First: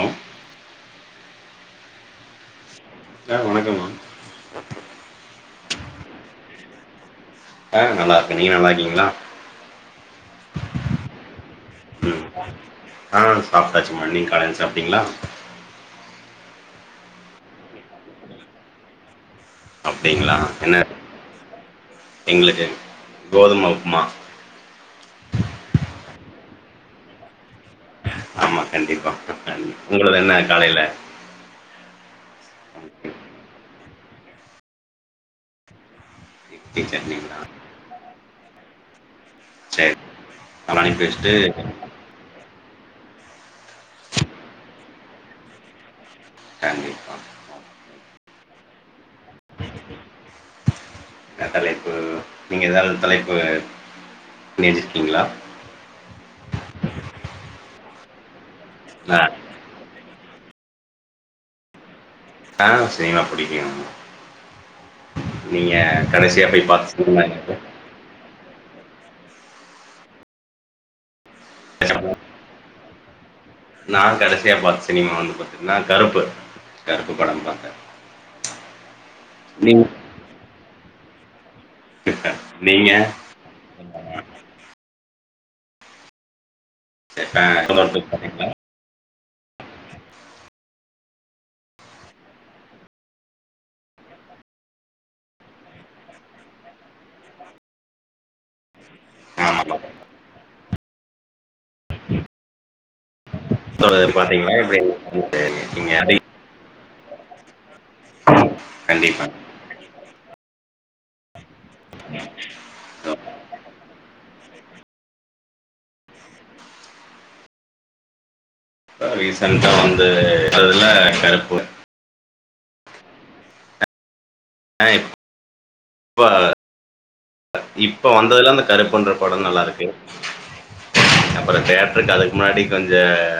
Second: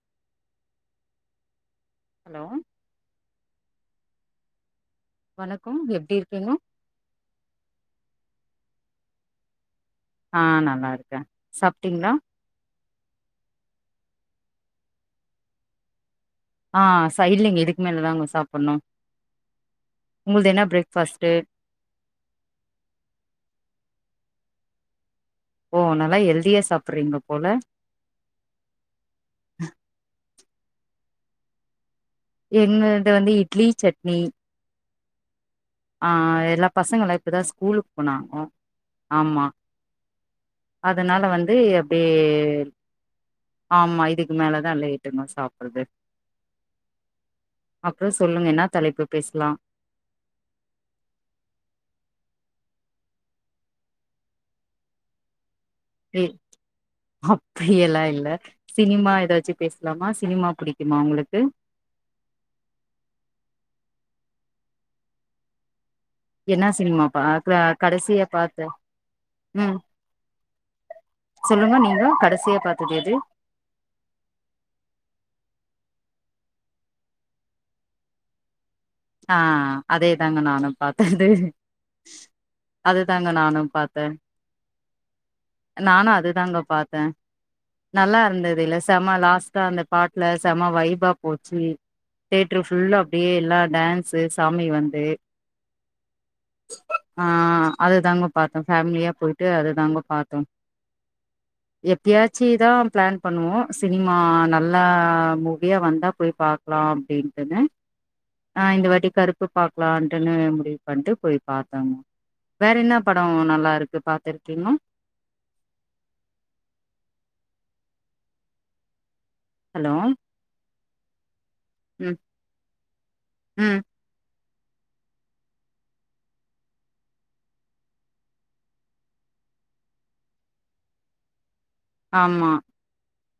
ஆ hello ஆ வணக்கம்மா வணக்கோ எப்டி இருக்கீங்க ஆ நல்லா இருக்கே நீங்க நல்லா இருக்கீங்களா ஆ நல்லா இருக்கே சாப்ட்டீங்களா ம் ஆ சாப்ட்டாச்சுமா நீங்க காலையில சாப்ட்டீங்களா ஆ செய்யலங்க இதுக்கு மேலதான்ங்க சாப்டணு அப்டிங்ளா என்ன எங்களுக்கு கோதும உப்மா ஓ நல்லா ஹெல்தியா சாப்டுறீங்க போல ஆமா கண்டிப்பா [unintelligible] உங்களது என்ன காலைல என்னது வந்து இ ட்லி சட்னி ஆ எல்லா இட்லி பசங்கலா இப்பதா சட்னிங்களா ஸ்கூலுக்கு போனாங்கோ ஆமா சரி அதெல்லாம் அனுப்பி அதனால வச்சுட்டு வந்து அப்டியே ஆமா இதுக்கு மேலதா லேட்டுங்க சாப்பறது கண்டிப்பா அப்புறோ சொல்லுங்க என்னா தலைப்பு பேசலா என்னா தலைப்பு நீங்க எதாது தலைப்பு பண்ணி வச்சிருக்கீங்களா ம் அப்டி எல்லா இல்ல சினிமா ஆ எதாச்சி பேசலாமா சினிமா புடிக்குமா உங்களுக்கு அ சினிமா புடிக்கு நீங்க கடைசியா என்னா போய் பார்த்த சினிமா பாக்கற என்னது கடசிய பாத்தே ம் சொல்லுங்கோ நீங்கோ கடசியா பாத்த தெரியாது நா கடைசியா பாத்த சினிமா வந்து பாத்தீங்கன்னா கருப்பு கருப்பு படம் பாத்தே ஆ நீங்க அதே தாங்க நானு பாத்தது நீங்க அதுதாங்க நானு பாத்த நானு அதுதாங்க பாத் த ஆ நல்லா பாத்தீங்களா? இருந்தது இல்ல செம லாஸ் த்தா அந்த பாட்ல செம வைபா போச்சி தேயட்டர் ஃபுல்லா அப்பிடியே எல்லா டேன்ஸ் சாமி வந்து ஆ அதுதாங்க பாத்தோ ஃபேமிலியா போயிட்டு ஆமா அதுதாங்கோ பாத்தோ எப்பயாச்சிதா பிளான் பண்ணுவோ பாத்தேன். சினிமா பாத்தீங்களா எப்படி நல்லா சரி, மூவியா நீங்க வந்தா அதை போய் பாக்கலா சே தோழர் ஆ இந்த வாட்டி கண்டிப்பா கருப்பு பாக்கலான்ட்டுன்னு முடி பண்ட்டு போயி பாதங்க வேற என்ன படோ நல்லா இருக்கு பாத்துரு தினோ சாரிஸ் சண்ட ஹலோ வந்து அதுல கருப்பு ம் ம் அ இப்ப இப்ப வந்ததுலா அந்த கருப்பு இன்ற படோ நல்லா இருக்கு ப்பறோ தியேடருக்கு அதுக்கு ஆமா முன்னாடி கொஞ்ச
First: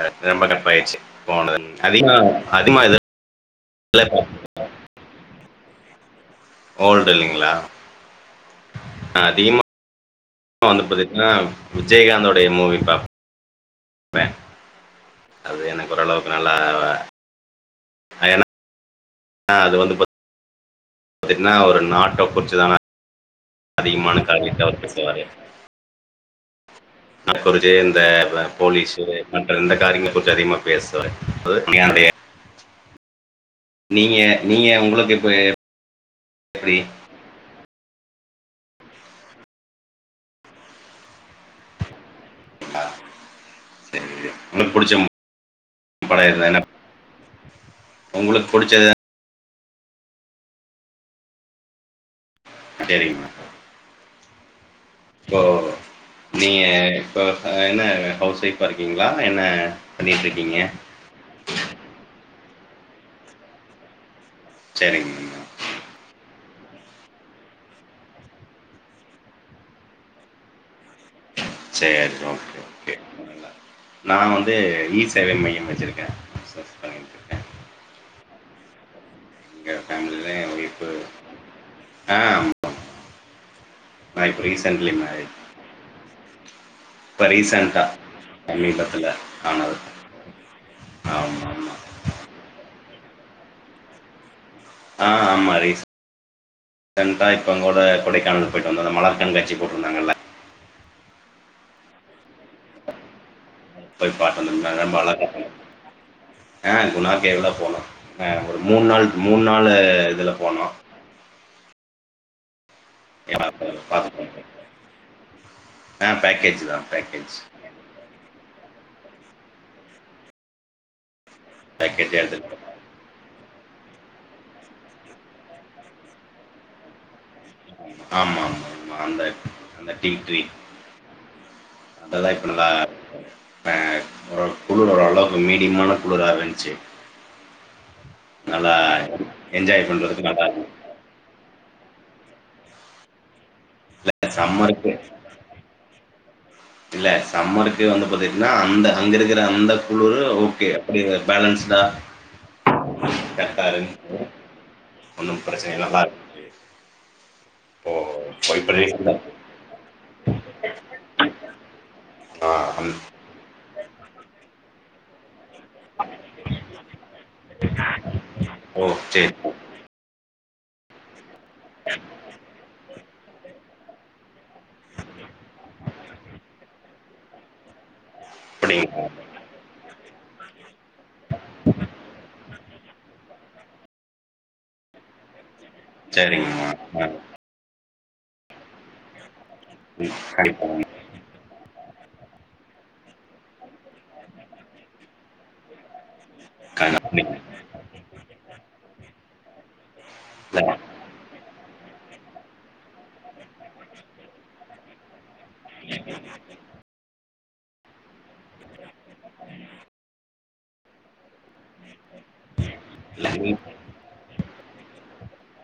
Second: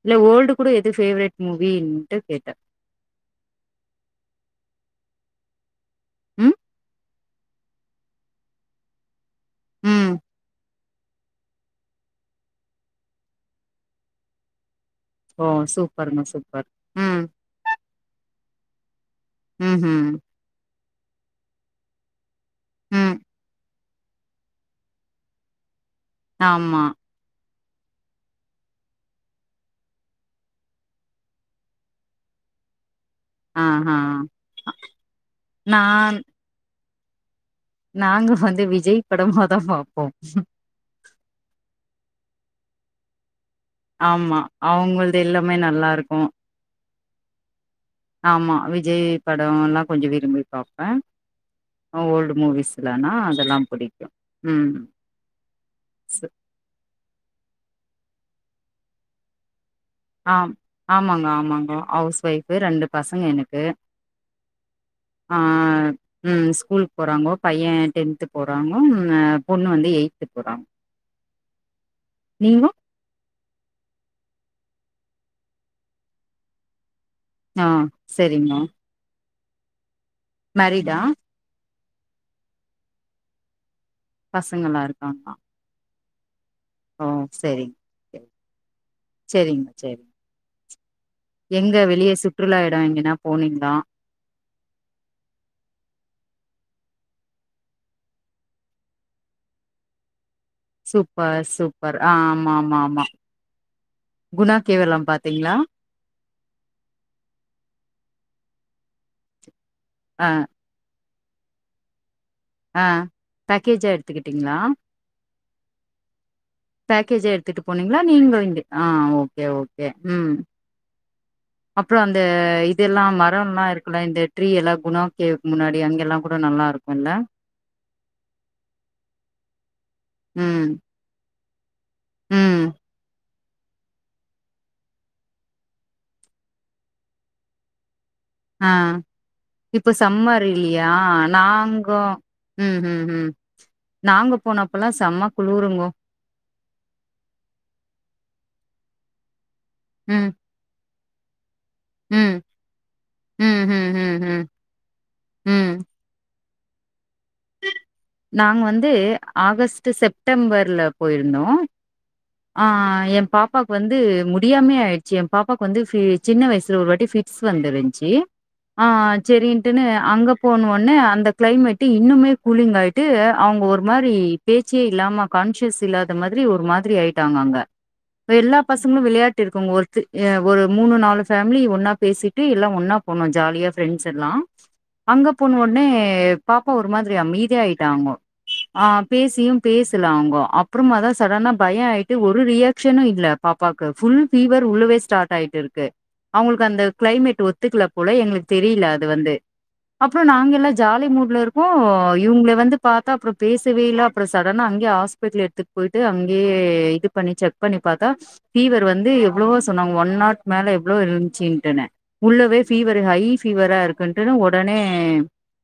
இல்ல ரொம்ப ஓல்டு கூட எது டஃபாயிசு ஃபேவரெட் போனது மூவின்ட்டு அதிகம் கேட்டே அதிகமாக இத [unintelligible] ம் ஓல்டு இல்லைங்களா அதிக ம் மா வந்து பாத்தீங்னா விஜயகாந்துடைய மூவி பாப் பே ஓ அது எனக்கு சூப்பருங்க ஓரளவுக்கு நல்லா சூப்பர் இதுவா ஆ ஏன்னா ம் ஹும் தீங்கனா ஒரு நாட்ட புச் சுதாங்க ம் அதிகமான காரியத்த அவரு போய் செய்வாரு ஆமா குறிச்சு இந்த ஆ போலீஸு மற்ற எந்த காரியமு குறித்து அதிகமா பேசுவாரு அதாவ்து ஆஹா நீங்க நீங்க உங்களுக்கு இப்ப நான் எப்டி நாங்க வந்து விஜய் படமாதா பாப்போ ஆ சரி ஆமா உங்களுக்கு பிடிச்ச அவங்கள்து எல்லாமே நல்லா இருக்கு படம் இருந்தா என்ன உங்களுக்கு ஆமா பிடிச்சது விஜய் ப டோ எல்லா கொஞ்ச விரும்பி பாப்பே ஆ ஓல்டு மூவிஸ்லனா சரிங்கண்ணா அதெல்லா புடிக்கு ம் இப்போ சு நீங்க இப்ப ஆ என்ன ஹவுஸ் ஒய்ஃபா இருக்கீங்களா என்ன பண்ணிட்டு ஆ இருக்கீங்க ஆமாங்க ஆமாங்கோ ஹவுஸ் ஒய் ஃபு ரெண்டு பசங்க எனக்கு ஆ சரிங்கண்ணா ம் ஸ்கூல் போறாங்கோ பைய டென்த்து போறாங்கோ ஆ பொண்ணு வந்து எயித் போறாங்கோ செரி ஓகே ஓகே [inaudible] நா வந் ந்து இ சேவை மையம் வச்சிருக்க பிசினஸ் பண்ணிட்ருக் ஆ செரிங்கோ இங்க ஃபேமிலில யேன் ஓய்ஃபு மேரிடா ஆ ஆமா ஆ இப்ப பசங்கல்லா ரீசன்ட்லி இருக்காங்களா மேரீட் ஓ இப்ப செரிங் ரீசன்டா சமீபத்துல ஆமா செரிங்க அது செரிங் எங்க வெளிய சுற்றுலா எடோ எங்கனா போனிங்தா ஆ ஆமா ரீஸ் ஸன்ட்டா இப்ப அங்கோட கொடைக்கானல் போயிட்டு வந்தோ அந்த மலர் கண்காட்சி போட்ருந்தாங்கல்ல சூப்பர் சூப்பர் ஆ ஆமா ஆமா ஆமா போய் பாட்டு குணா வந்தோ ரொம்ப கேவெல்லாம் அழகா பாத்தீங்களா இருந்துஆ குணா கேவ்லா போனோ ஆ ஒரு மூணு நாள் மூண் னாலு ஆ இதுல போனோ ஆ பேக்கேஜா பாத்துட்டு வந்தோம். எடுத்துக்கிட்டீங்களா ஆ பேக்கேஜ் தான் பேக்கேஜா பேக்கேஜ். எடுத்துட்டு போனீங்களா நீங்களு இங்க ஆ ஓகே ஓகே உ அப்றோ பேக்கேஜ் அந்த எடுத்துட்டு இதெல்லா மரோல்லா இருக் ல்ல இந்த ட்ரீ எல்லா குணா கேவ்க்கு முன்னாடி அங்க எல்லா கூட நல்லா இருக்கும்ல்ல ஆமா ஆமா அந்த ட்ரீ ம் அதலா ம் இப்பநலா அ ஒரு குளிர் ஓரளவுக்கு மீடியமான குளிரா இருன்ச்சு ஆ இப்ப சம்மர் நல்லா இருந்துச்சு. இல்லையா நாங்கோ உ உ உ நாங்க போனப்பல்லா சம்மருக்கு செம குளிருங்கோ இல்ல சம்மருக்கு வந்து பாத்திட்டீன்னா அந்த அங்க இருக்கிற த அந்த குழுரு ம் ஓகே [unintelligible] பேலன்ஸ் அதா ம் கர்ட்டா ம் ம் இருக்கு ம் ம் ஒன்னு ம் பிரச்சனைலா வராது நாங்க வந்து ரீசெண்டா ஆகஸ்ட் செப்டம்பர்ல போயிருந்தோ ஆ எ பாப்பாக் வந்து முடியாமயே ஆயிடுச்சு எம் பாப்பாக்கு வந்து சின்ன வயசுல ஒரு வாட்டி பிக்ஸ் வந்துருந்துச்சு ஆ ஓ! சரி. சரின்ட்டுன்னு அங்க போனு ஒண்ணே அந்த கிளைமேட்டு இன்னுமே கூலிங் ஆயிட் ட்டு அவங்க ஒரு மாரி பேச்சே இல்லாம கான்சியஸ் இல்லாத மாதிரி ஒரு மாதிரி ஆயிட்டாங்க அங்க இப்ப எல்லா பசங்களு அப்படிங்களா? விளையாட் இருக்கங்க ஒருத்து ஏ ஒரு மூனு நாலு ஃபேமிலி ஒன்னா பேசிட்டு எல்லா ஒன்னா போனோ ஜாலியா ஃப்ரெண்ட்ஸ் எல்லா அங்க போன உன்னே சரிங்கம்மா. பாப்போ ஒரு ஆ. மாதிரி அமைதிய ஆயி ட்டாங்கோ ஆ பேசியு ம். பேசலாங்கோ கண்டிப்பா. அப்புறமாதா சடனா பய ஆயிட்டு ஒரு ரியாக்ஷனு இல்ல பாப்பாக்கு ஃபுல் ஃபீவர் உள்ளவே ஸ்டார்ட் ஆயிட்டு இருக்கு அவுங்களுக்கு அந்த கண்டிப்பா. கிளைமேட் ஒத்துக்கல போல எங்களுக்கு தெரியலா டு வந்து அப்புறோ நாங்க இல்ல எல்லா ஜாலி மூடுல இருக்கோ போ இவுங்க வந்து பாத்தா அப்புறோ பேசவே இல்ல அப்புறோ சடனா அங்கே ஹாஸ்பிட்டலு த்துக்கு போயிட்டு அங்கேயே இது பண்ணிச்ச ப்பண்ணி பாத்தா ஃபீவர் வந்து எவ்ளவோ சொன்னாங்க ஒன் நாட் மேல எவ்ளோ இருந்ச்சின்ட்டுன்ன உள்ளவே ஃபீவர்ரு ஹை இல்ல. ஃபீவரா இருக்குன்டுன்ன ஒடனே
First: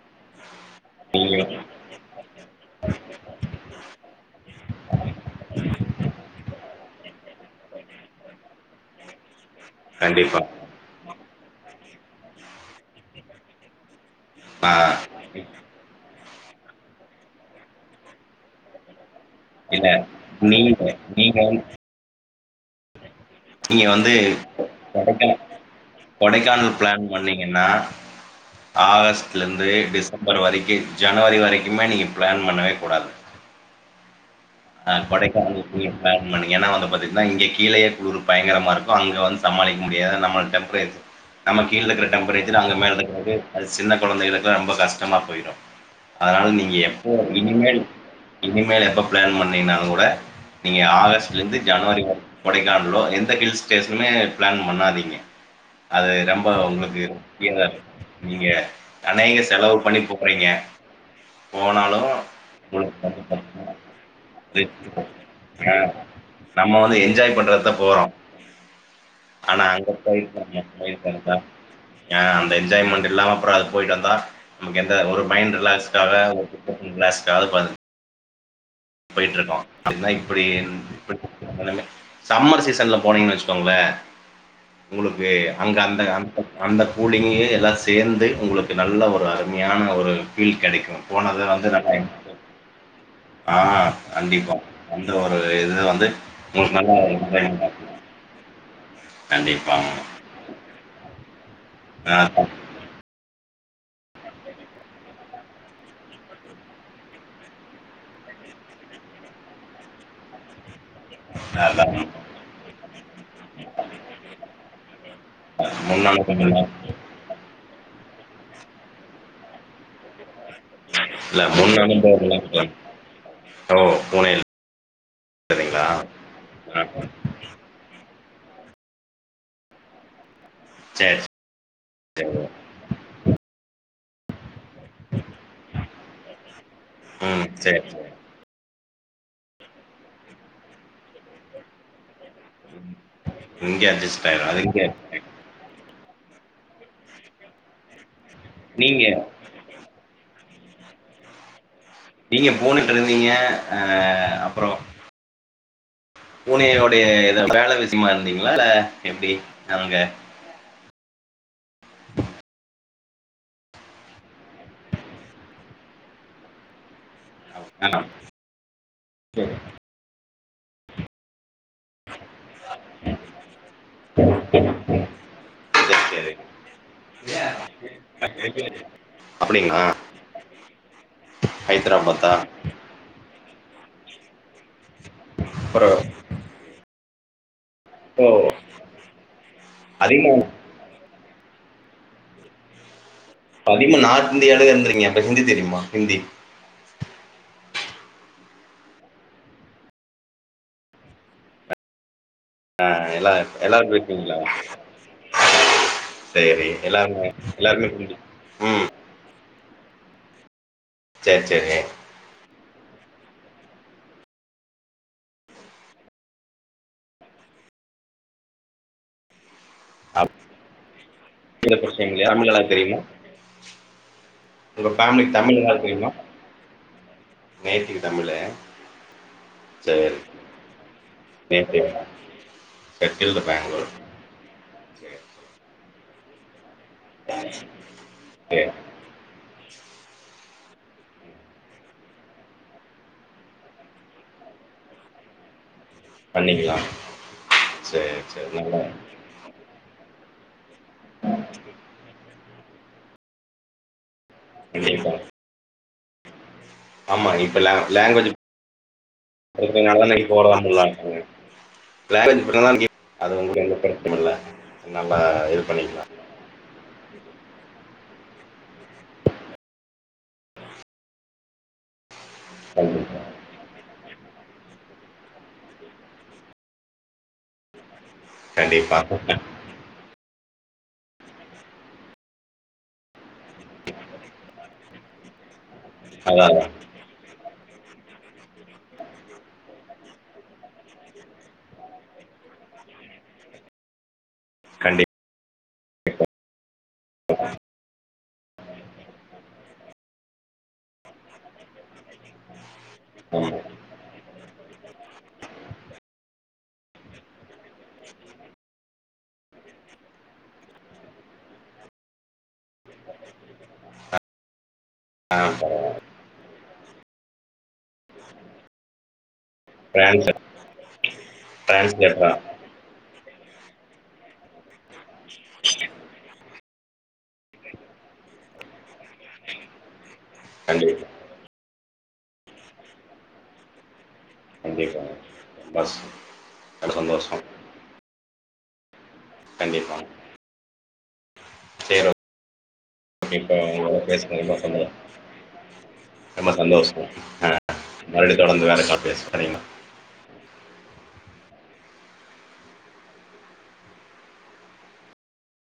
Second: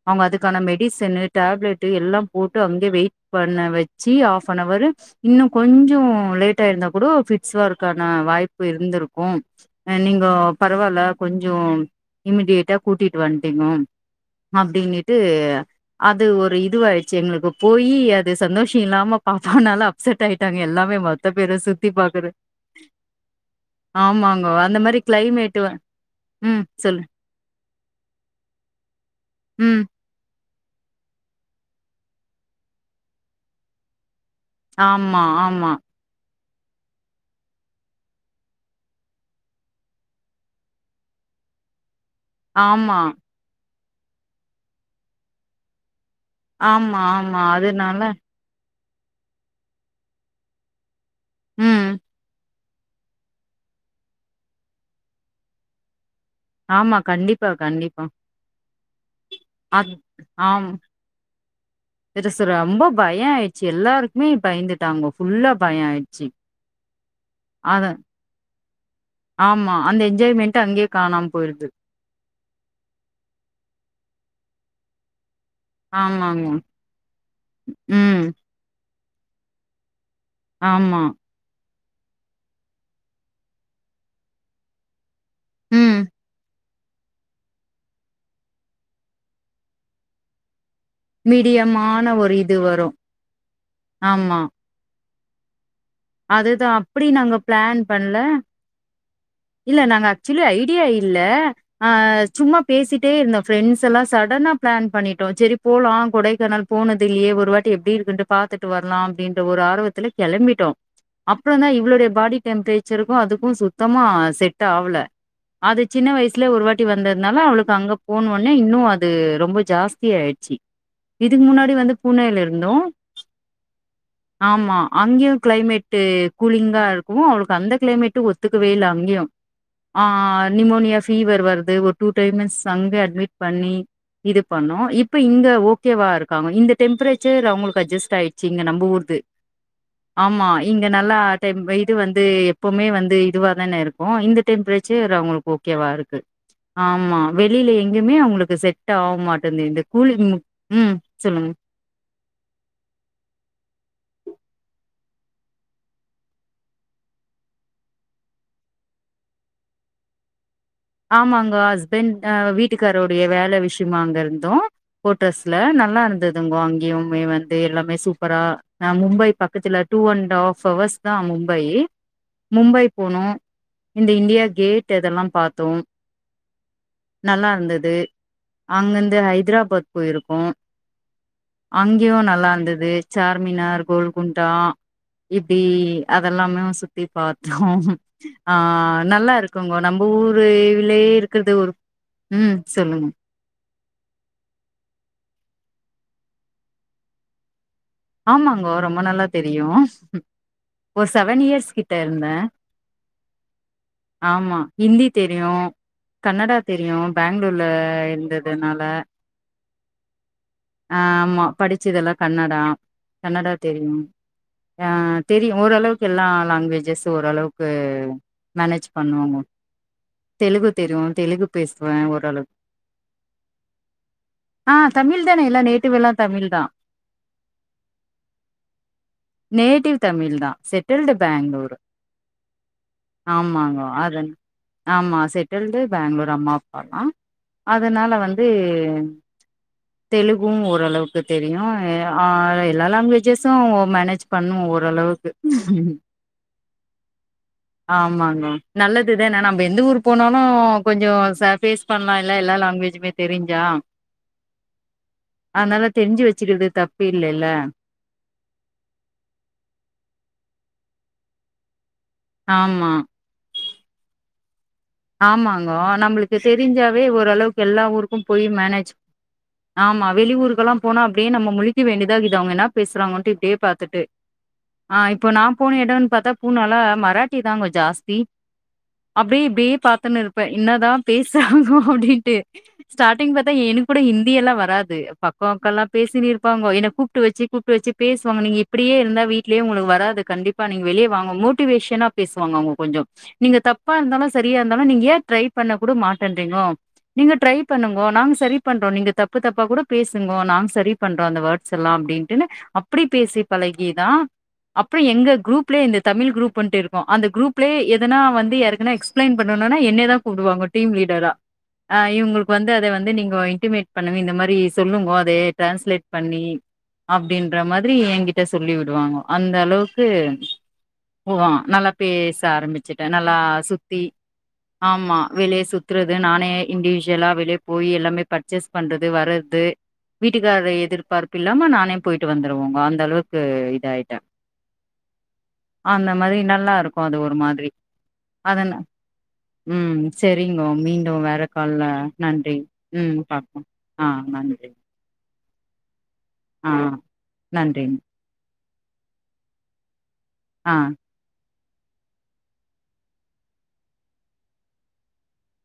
அவங்க அதுக் க்கான மெடிசன் டேப்லெட் ட்டு எல்லா போட்டு அங்கே வெயிட் பண்ண வச்சி ஆஃப் நவரு இன்னு கொஞ்சோ லேட் ட்டே இருந்தா கூட பிட்ஸ் ஒர்க் வரக்கான வாய்ப்பு இருந்திருக்கு அ நீங்கோ கண்டிப்பா. பரவால்ல கொஞ்சம் இமிடியேட்டா கூட்டிட்டு வந்துட்டீங்கோ ஆ அப்டின்னுட்டு அ து ஒரு இ துவாயிச்சி எங்களுக்கு போய் அது சந்தோஷ இல்லாம பாப்பானால இல்ல. அப்செட் ஆயிட்டாங்க நீங்க எல்லாமே மொத்த நீங்க பேர வந்து- சுத்தி பாக்குற நீங்க வந்து ஆமாங்க அந்த மாரி கொடைக்கா கிளைமேட்டு ம் கொடைக்கானல் சொல்லு பிளான் பண்ணீங்கன்னா ஆகஸ் ட்ல இருந்து ம் டிசம்பர் வரைக் கி ஜனவரி வரைக்குமே நீங்க பிளான் பண்ணவே கூடாது ஆ ஆமா கொடைக்கான ஆமா [unintelligible] பண்ணு ஏன்னா வந்து இங்க கீழயே குளுரு பயங்கரமா இருக்கு அங்க வந்து சமாளிக்க முடியாது நமளுக்கு டெம்ப்ரேச நம்ம கீழ இருக்க டெம்ப்ரேசர் அங்க மேல ஆமா இருக்குரவங்ளு அது ச சின்ன குழந்தைகளுக்குலா ரொம்ப கஷ்டமா போயிடு அதனால நீங்க ஆமா எப்போவு ஆமா இனிமேல் அதனால இனிமேல் எப்ப பிளான் பண்ணீங்கனாலு கூட நீங்க ஆகஸ்ட் லந்து ம் ஜனவரி வர கொடைக்கானலோ எந்த ஹில் ஸ்டேஷனுமே பிளான் பண்ணாதீங்க அது ரொம்ப ஆமா உங்களுக்கு கண்டிப்பா கண்டிப்பா [unintelligible] நீங்க நறைய செலவு அத் பண்ணி போறீங்க ஆம் போனாலு திருசு ரொம்ப உங்களுக்கு பய வந்து ஆயிடுச்சு பாத்தீங்கனா எல்லாருக்குமே அது பயந்துட்டாங்க ஃபுல்லா ஆ பய ஆயிடுச்சு நம்ம வந்து என்ஜாய் பண்றத்தா அத போறோ ஆனா ஆமா அங்க அந்த போய் என்ஜாய்மெண்ட் அங்கேயே காணாம போயிருது அந்த என்ஜாய்மெண்ட் இல்லாம அப்புறோ அது போயிட்டு வந்தா நமக்கு எந்த ஒரு மைண்ட் ரிலாக்ஸ்க்காக ஆமாங்க ரிலாஸ்க்காக பன்னது ம் போயிட்ருக்கோ அதுதாய் அப்டியேன் ஆமா இப்ட [unintelligible] நெலம சம்மர் சீசன்ல போனீங்கன்னு வச்சுக்கோங்களே உங்களுக்கு குஅங்க ம் அந்த அந்த அந்த கூலிங்கு எல்லா சேர்ந்து உங்களுக்கு நல்ல ஒரு அருமையான ஒரு ஃபீல் கடைக்கு மீடியமான ஒரு இது வரு ஆ கண்டிப்பா இந்த ஒரு இது வந்து அதுதா உங்களுக்கு நல்லா அப்படி நாங்க என்ஜாய்மெண்ட்டா பிளான் இருக்கும். பண்ல இல்ல கண்டிப்பாங்க. நாங்க ஆக்சுவலி ஐடியா இல்ல ஆ சும்மா பேசிட்டே இருந்தோ ஃப்ரெண்ஸ் எல்லா ஸடனா பிளான் பண்ணிட்டோ சரி போலா கொடைக்கானல் போனது இல்லையே ஒரு வாட்டி எப்படி இருக்குன்னு பாத்துட்டு வரலா அப்படின்ற ஒரு ஆர்வத்துல கெளம்பிட்டோ அப்புறந்தா அதான் இவளோட பாடி டெம்ப்ரேச் க்கு அதுக்கு சுத்தமாஸ் செட் ஆவல அது முன் சின்ன வயசுல அனுபவம்லாம் ஒரு இல்ல வாட்டி வந்ததுனால அவுளுக்கு அங்க போனவுன்னே இன்னு அது ரொம்ப ஜாஸ்தி ஆயிட்ச்சி இல்ல, இதுக்கு முன்னாடி முன் வந்து பூனேல அனுபவம்லாம் இருந்தோ இருக்கலாம். ஓ! பூனேல ஆமா அங்கயு இருக்குறீங்களா? கிளைமேட்டு கூலிங்கா ஆஹ. இருக்கு அவளுக்கு அந்த கிளைமேட்டு ஒத் துக்கவே இல்ல அங்கயு ஆ நிமோனியா சரி, ஃபீவர் வருது ஒரு டூ சரி. டைமன்ஸ் அங்க அட்மிட் பண்ணி இது பண்ணோ இப்ப இங்க ஓகேவா இருக்காங்கோ இந்த டெம்ப்ரேச்சர் ம். சரி, அவங்களுக்கு சரி. அட்ஜஸ்ட் ஆயிடுச்சு இங்க நம் ஊர்து ஆமா இங்க நல்லா டைம் ஆ இது வந் து எப்பமே வந்து இதுவாதானே இங்க இருக் அட்ஜஸ்ட் இந்த ஆயிரும். அது இங்க டெம்ப்ரேச்சர் அவங்களுக்கு ஓகே வா இருக்கு ஆமா வெளில எங்கயுமே அவங்களு க்கு செட் ஆக நீங்க மாட்டேன்து இந்த கூலிங் ம் சொல்லுங்க நீங்க போனுண்ட்ருந்தீங்க ஆ அப்புறோ பூனே உடைய இது வேல விஷயமா இருந்தீங்களா இல்ல எப்டி அங்க ஆமாங்கோ ஹஸ்பெண்ட் ஆ வீட்டுக்காருடைய வேல விஷயமா அங்க இருந்தோ கோட்டர்ஸ்ல நல்லா இருந்ததுங்கோ அங்கயுமே வந் து ஆ. எல்லாமே சூப்பரா ஆ மும்பை சரி, பக்கத்துல டூ அண்ட் ஆஃப் ஹவர்ஸ்தா அங்க இருந்து மும்பை மும்பை போனோ இந்த இந்தியா கேட் இதெல்லா பாத் ம் சரி, சரி. நல்லா இருந்தது அங்கிர்ந்து அப்படிங்களா? ஹைதராபாத் போயிருக்கோ அங்கயு ஹைதராபாத்தா? நல்லா இருந்தது சா ர்மினார் கோல்குண்டா இப்டி அப்புறம் அதெல்லாமே சுத் தி பாத் தோ ஓ! ஆ நல்லா இருக்குங்கோ நம்ப அதிகமா ஊர் லயே இருக்கிறது ஒரு ம் சொல்லுங்கோ அதிகமா நார்த் இந்தியால இருந்துருக்கீங்க அப்ப ஹிந்தி தெரியுமா ஹிந்தி ஆமாங்கோ ரொம்ப நல்லா தெரியு ஒரு செவன் இயர்ஸ் கிட்ட இருந்தே அ எல்லா எல்லாரும் பேசுவீங்களா? ஆமா ஹிந்தி தெரியு கன்னடா சரி. தெரியு எல்லாருமே பேங்ளூர்ல எல்லாருமே ஹிந்தி. இருந்ததுனால ம். சரி, ஆமா சரி. படிச்சதெல்லா கன்னடோ கன்னடா தெரியு ஆ தெரியு ஓரளவுக்கு எல்லா லாங்வேஜஸு ஓரளவுக்கு மேனேஜ் பண்ணுவங்கோ அப் தெலுகு தெரியு தெலுகு எந்த பேசுவே பிரச்சனையும் இல்லையா? ஓரளவு தமிழ் நல்லா தெரியுமா? ஆ உங்க ஃபேமிலிக்கு தமிழ்தானே தமிழ் எல்லா நல்லா நேட்டிவ் தெரியுமா? எல்லா தமிழ்தா நேட்டிவ் தமிழு. நேட்டிவ் சரி. தமிழ் தா செட்டில்டு பேங்களூரு நேட்டிவ் செட்டில்டு ஆமாங்க பெங்களூர். அத சரி, ஆமா செட்டில்டு பேங்ளூர் அம்மா அதனால வந்து சரி. தெலு ஓரளவுக்கு தெரியு ஆ எல்லா லாங்குவேஜஸு மேனேஜ் பண்ணு ஓரளவுக்கு பண்ணிக்கலாம். சரி, ஆமாங்க சரி. நல்லா நல்லதுதான நம்ம எந்த ஊர் போனாலு கொஞ்சோ சர்பேஸ் பண்ணலால்ல எல்லா லாங்குவேஜ் மே தெரிஞ்சா கண்டிப்பா. அதனால தெரிஞ்சு வச்சுக்குறது தப்பு இல்லேல்ல லேங்குவேஜ்ஜு இருக்குறதுனாலடி போறாங்கள்ள லாங்குவேஜ் இப்பதா ஆமா அது உங்களுக்கு எந்த பிரச்சன இல்ல நல்லா இது ஆமாங்க பண்ணிக்கலாம். நம்மளுக்கு தெரிஞ்சாவே ஓரளவுக்கு எல்லா ஊரு போய் மேனேஜ் ஆமா வெளி ஊருக்கல்லா போன அப்டியே நம்ம முழிக்க வேண்டியது இத இது அவுங்க என்னா கண்டிப்பா. பேசுறாங்கன்ட்டு இப்டியே பாத்துட்டு ஆ இப்போ நா போன எடன் பாத்தா பூனால மராட்டி தா கொஞ் ஜாஸ்தி கண்டிப்பா கூப்டே இருப்பே என்னதா பேசுறாங்கு அப்டின்ட்டு ஸ்டாட்டிங் பாத்த எனக்கு கூட ஹிந்தியல்லா வராது பக்கம் பக்கலா பேசினு அதான், அதான். இருப்பாங்க எனக் கூப்ட்டு வச்சு கூப்ட்டு வச்சு பேசுவாங்க நீங்க இப்டியே இருந்தா வீட்லயே உங்களுக்கு வராது கண்டிப்பா நீங்க வெளிய வாங்க மோட்டிவேசனா பேசுவாங்க கொஞ்சோ நீங்க தப்பா இருந்தாலு சரி ஃபிரீயா இருந்தாலு நீங்க கண்டிப்பா. ஏ ட்ரை பண்ண கூட மாட்டேன்றிங்கோ நீங்க ட்ரை பண்ணுங்கோ நாங்க சரி பண்றோ நீங்க தப்பு தப்பா கூட பேசுங்கோ நாங்க சரி பண்றோ அந்த வேட்ஸ்லா அப்டின்னு அப் ப்படி பேசி ஆமா. பழகிதா அப்றோ எங்க குரூப்லயே இந்த தமிழ் குரூப் பன்ட்டு இருக்கு அந்த குரூப்லய எதுனா வந்து யாருக்ன்னா எக்ஸ் எக்ஸ்பிளைன் பண்ணுனா என்னய தா கூப்பிடுவாங்க டீம் லீடரா இவுங்களுக்கு வந்து அத வந்து நீங்கள் இன்டிமேட் பண்ண இந்த மாதிரி சொல்லுங்கோ அத ஆ ட்ரான்ஸ்லேட் பண்ணி அப்டின்ற மாதிரி என்கிட்ட சொல்லி விடுவாங்கோ அந்த அளவுக்கு ட்ரான்ஸ்லேட் ஓ நல்லா ட்ரான்ஸ்லேட்டரா. பேச ஆரம்பிச்சட்டே நல்லா சு ஆமா வெளியே சுத்துறது நானே இன்டிவிஜுவலா வெளிய போய் எல்லாமே பர்ச்சேஸ் பண்றது வர்றது வீட்டுக்காரர் கண்டிப்பா, எதிர்பார்ப்பு இல்லாம நான் போயிட்டு வந்துருவோங்க அந்த அளவுக்கு இதா ஆயிட்டே கண்டிப்பா. ரொம்ப ச அந்த மாதிரி நல்லா ரொம்ப இருக்கு அது ஒரு சந்தோஷம். மாதிரி அதனா உ கண்டிப்பா. சரிங் மீண்டு வேற கால்ல நன்றி ம் கிப்பா பாப்போம் ந ஆ பேசண நன்றி மசம உ ரொம்ப ஆ சந்தோஷோ ஆஹ நன்றிங்க மறுபடி தொடர்ந்து வேற அ பேஸலா சரிங்லா ஆ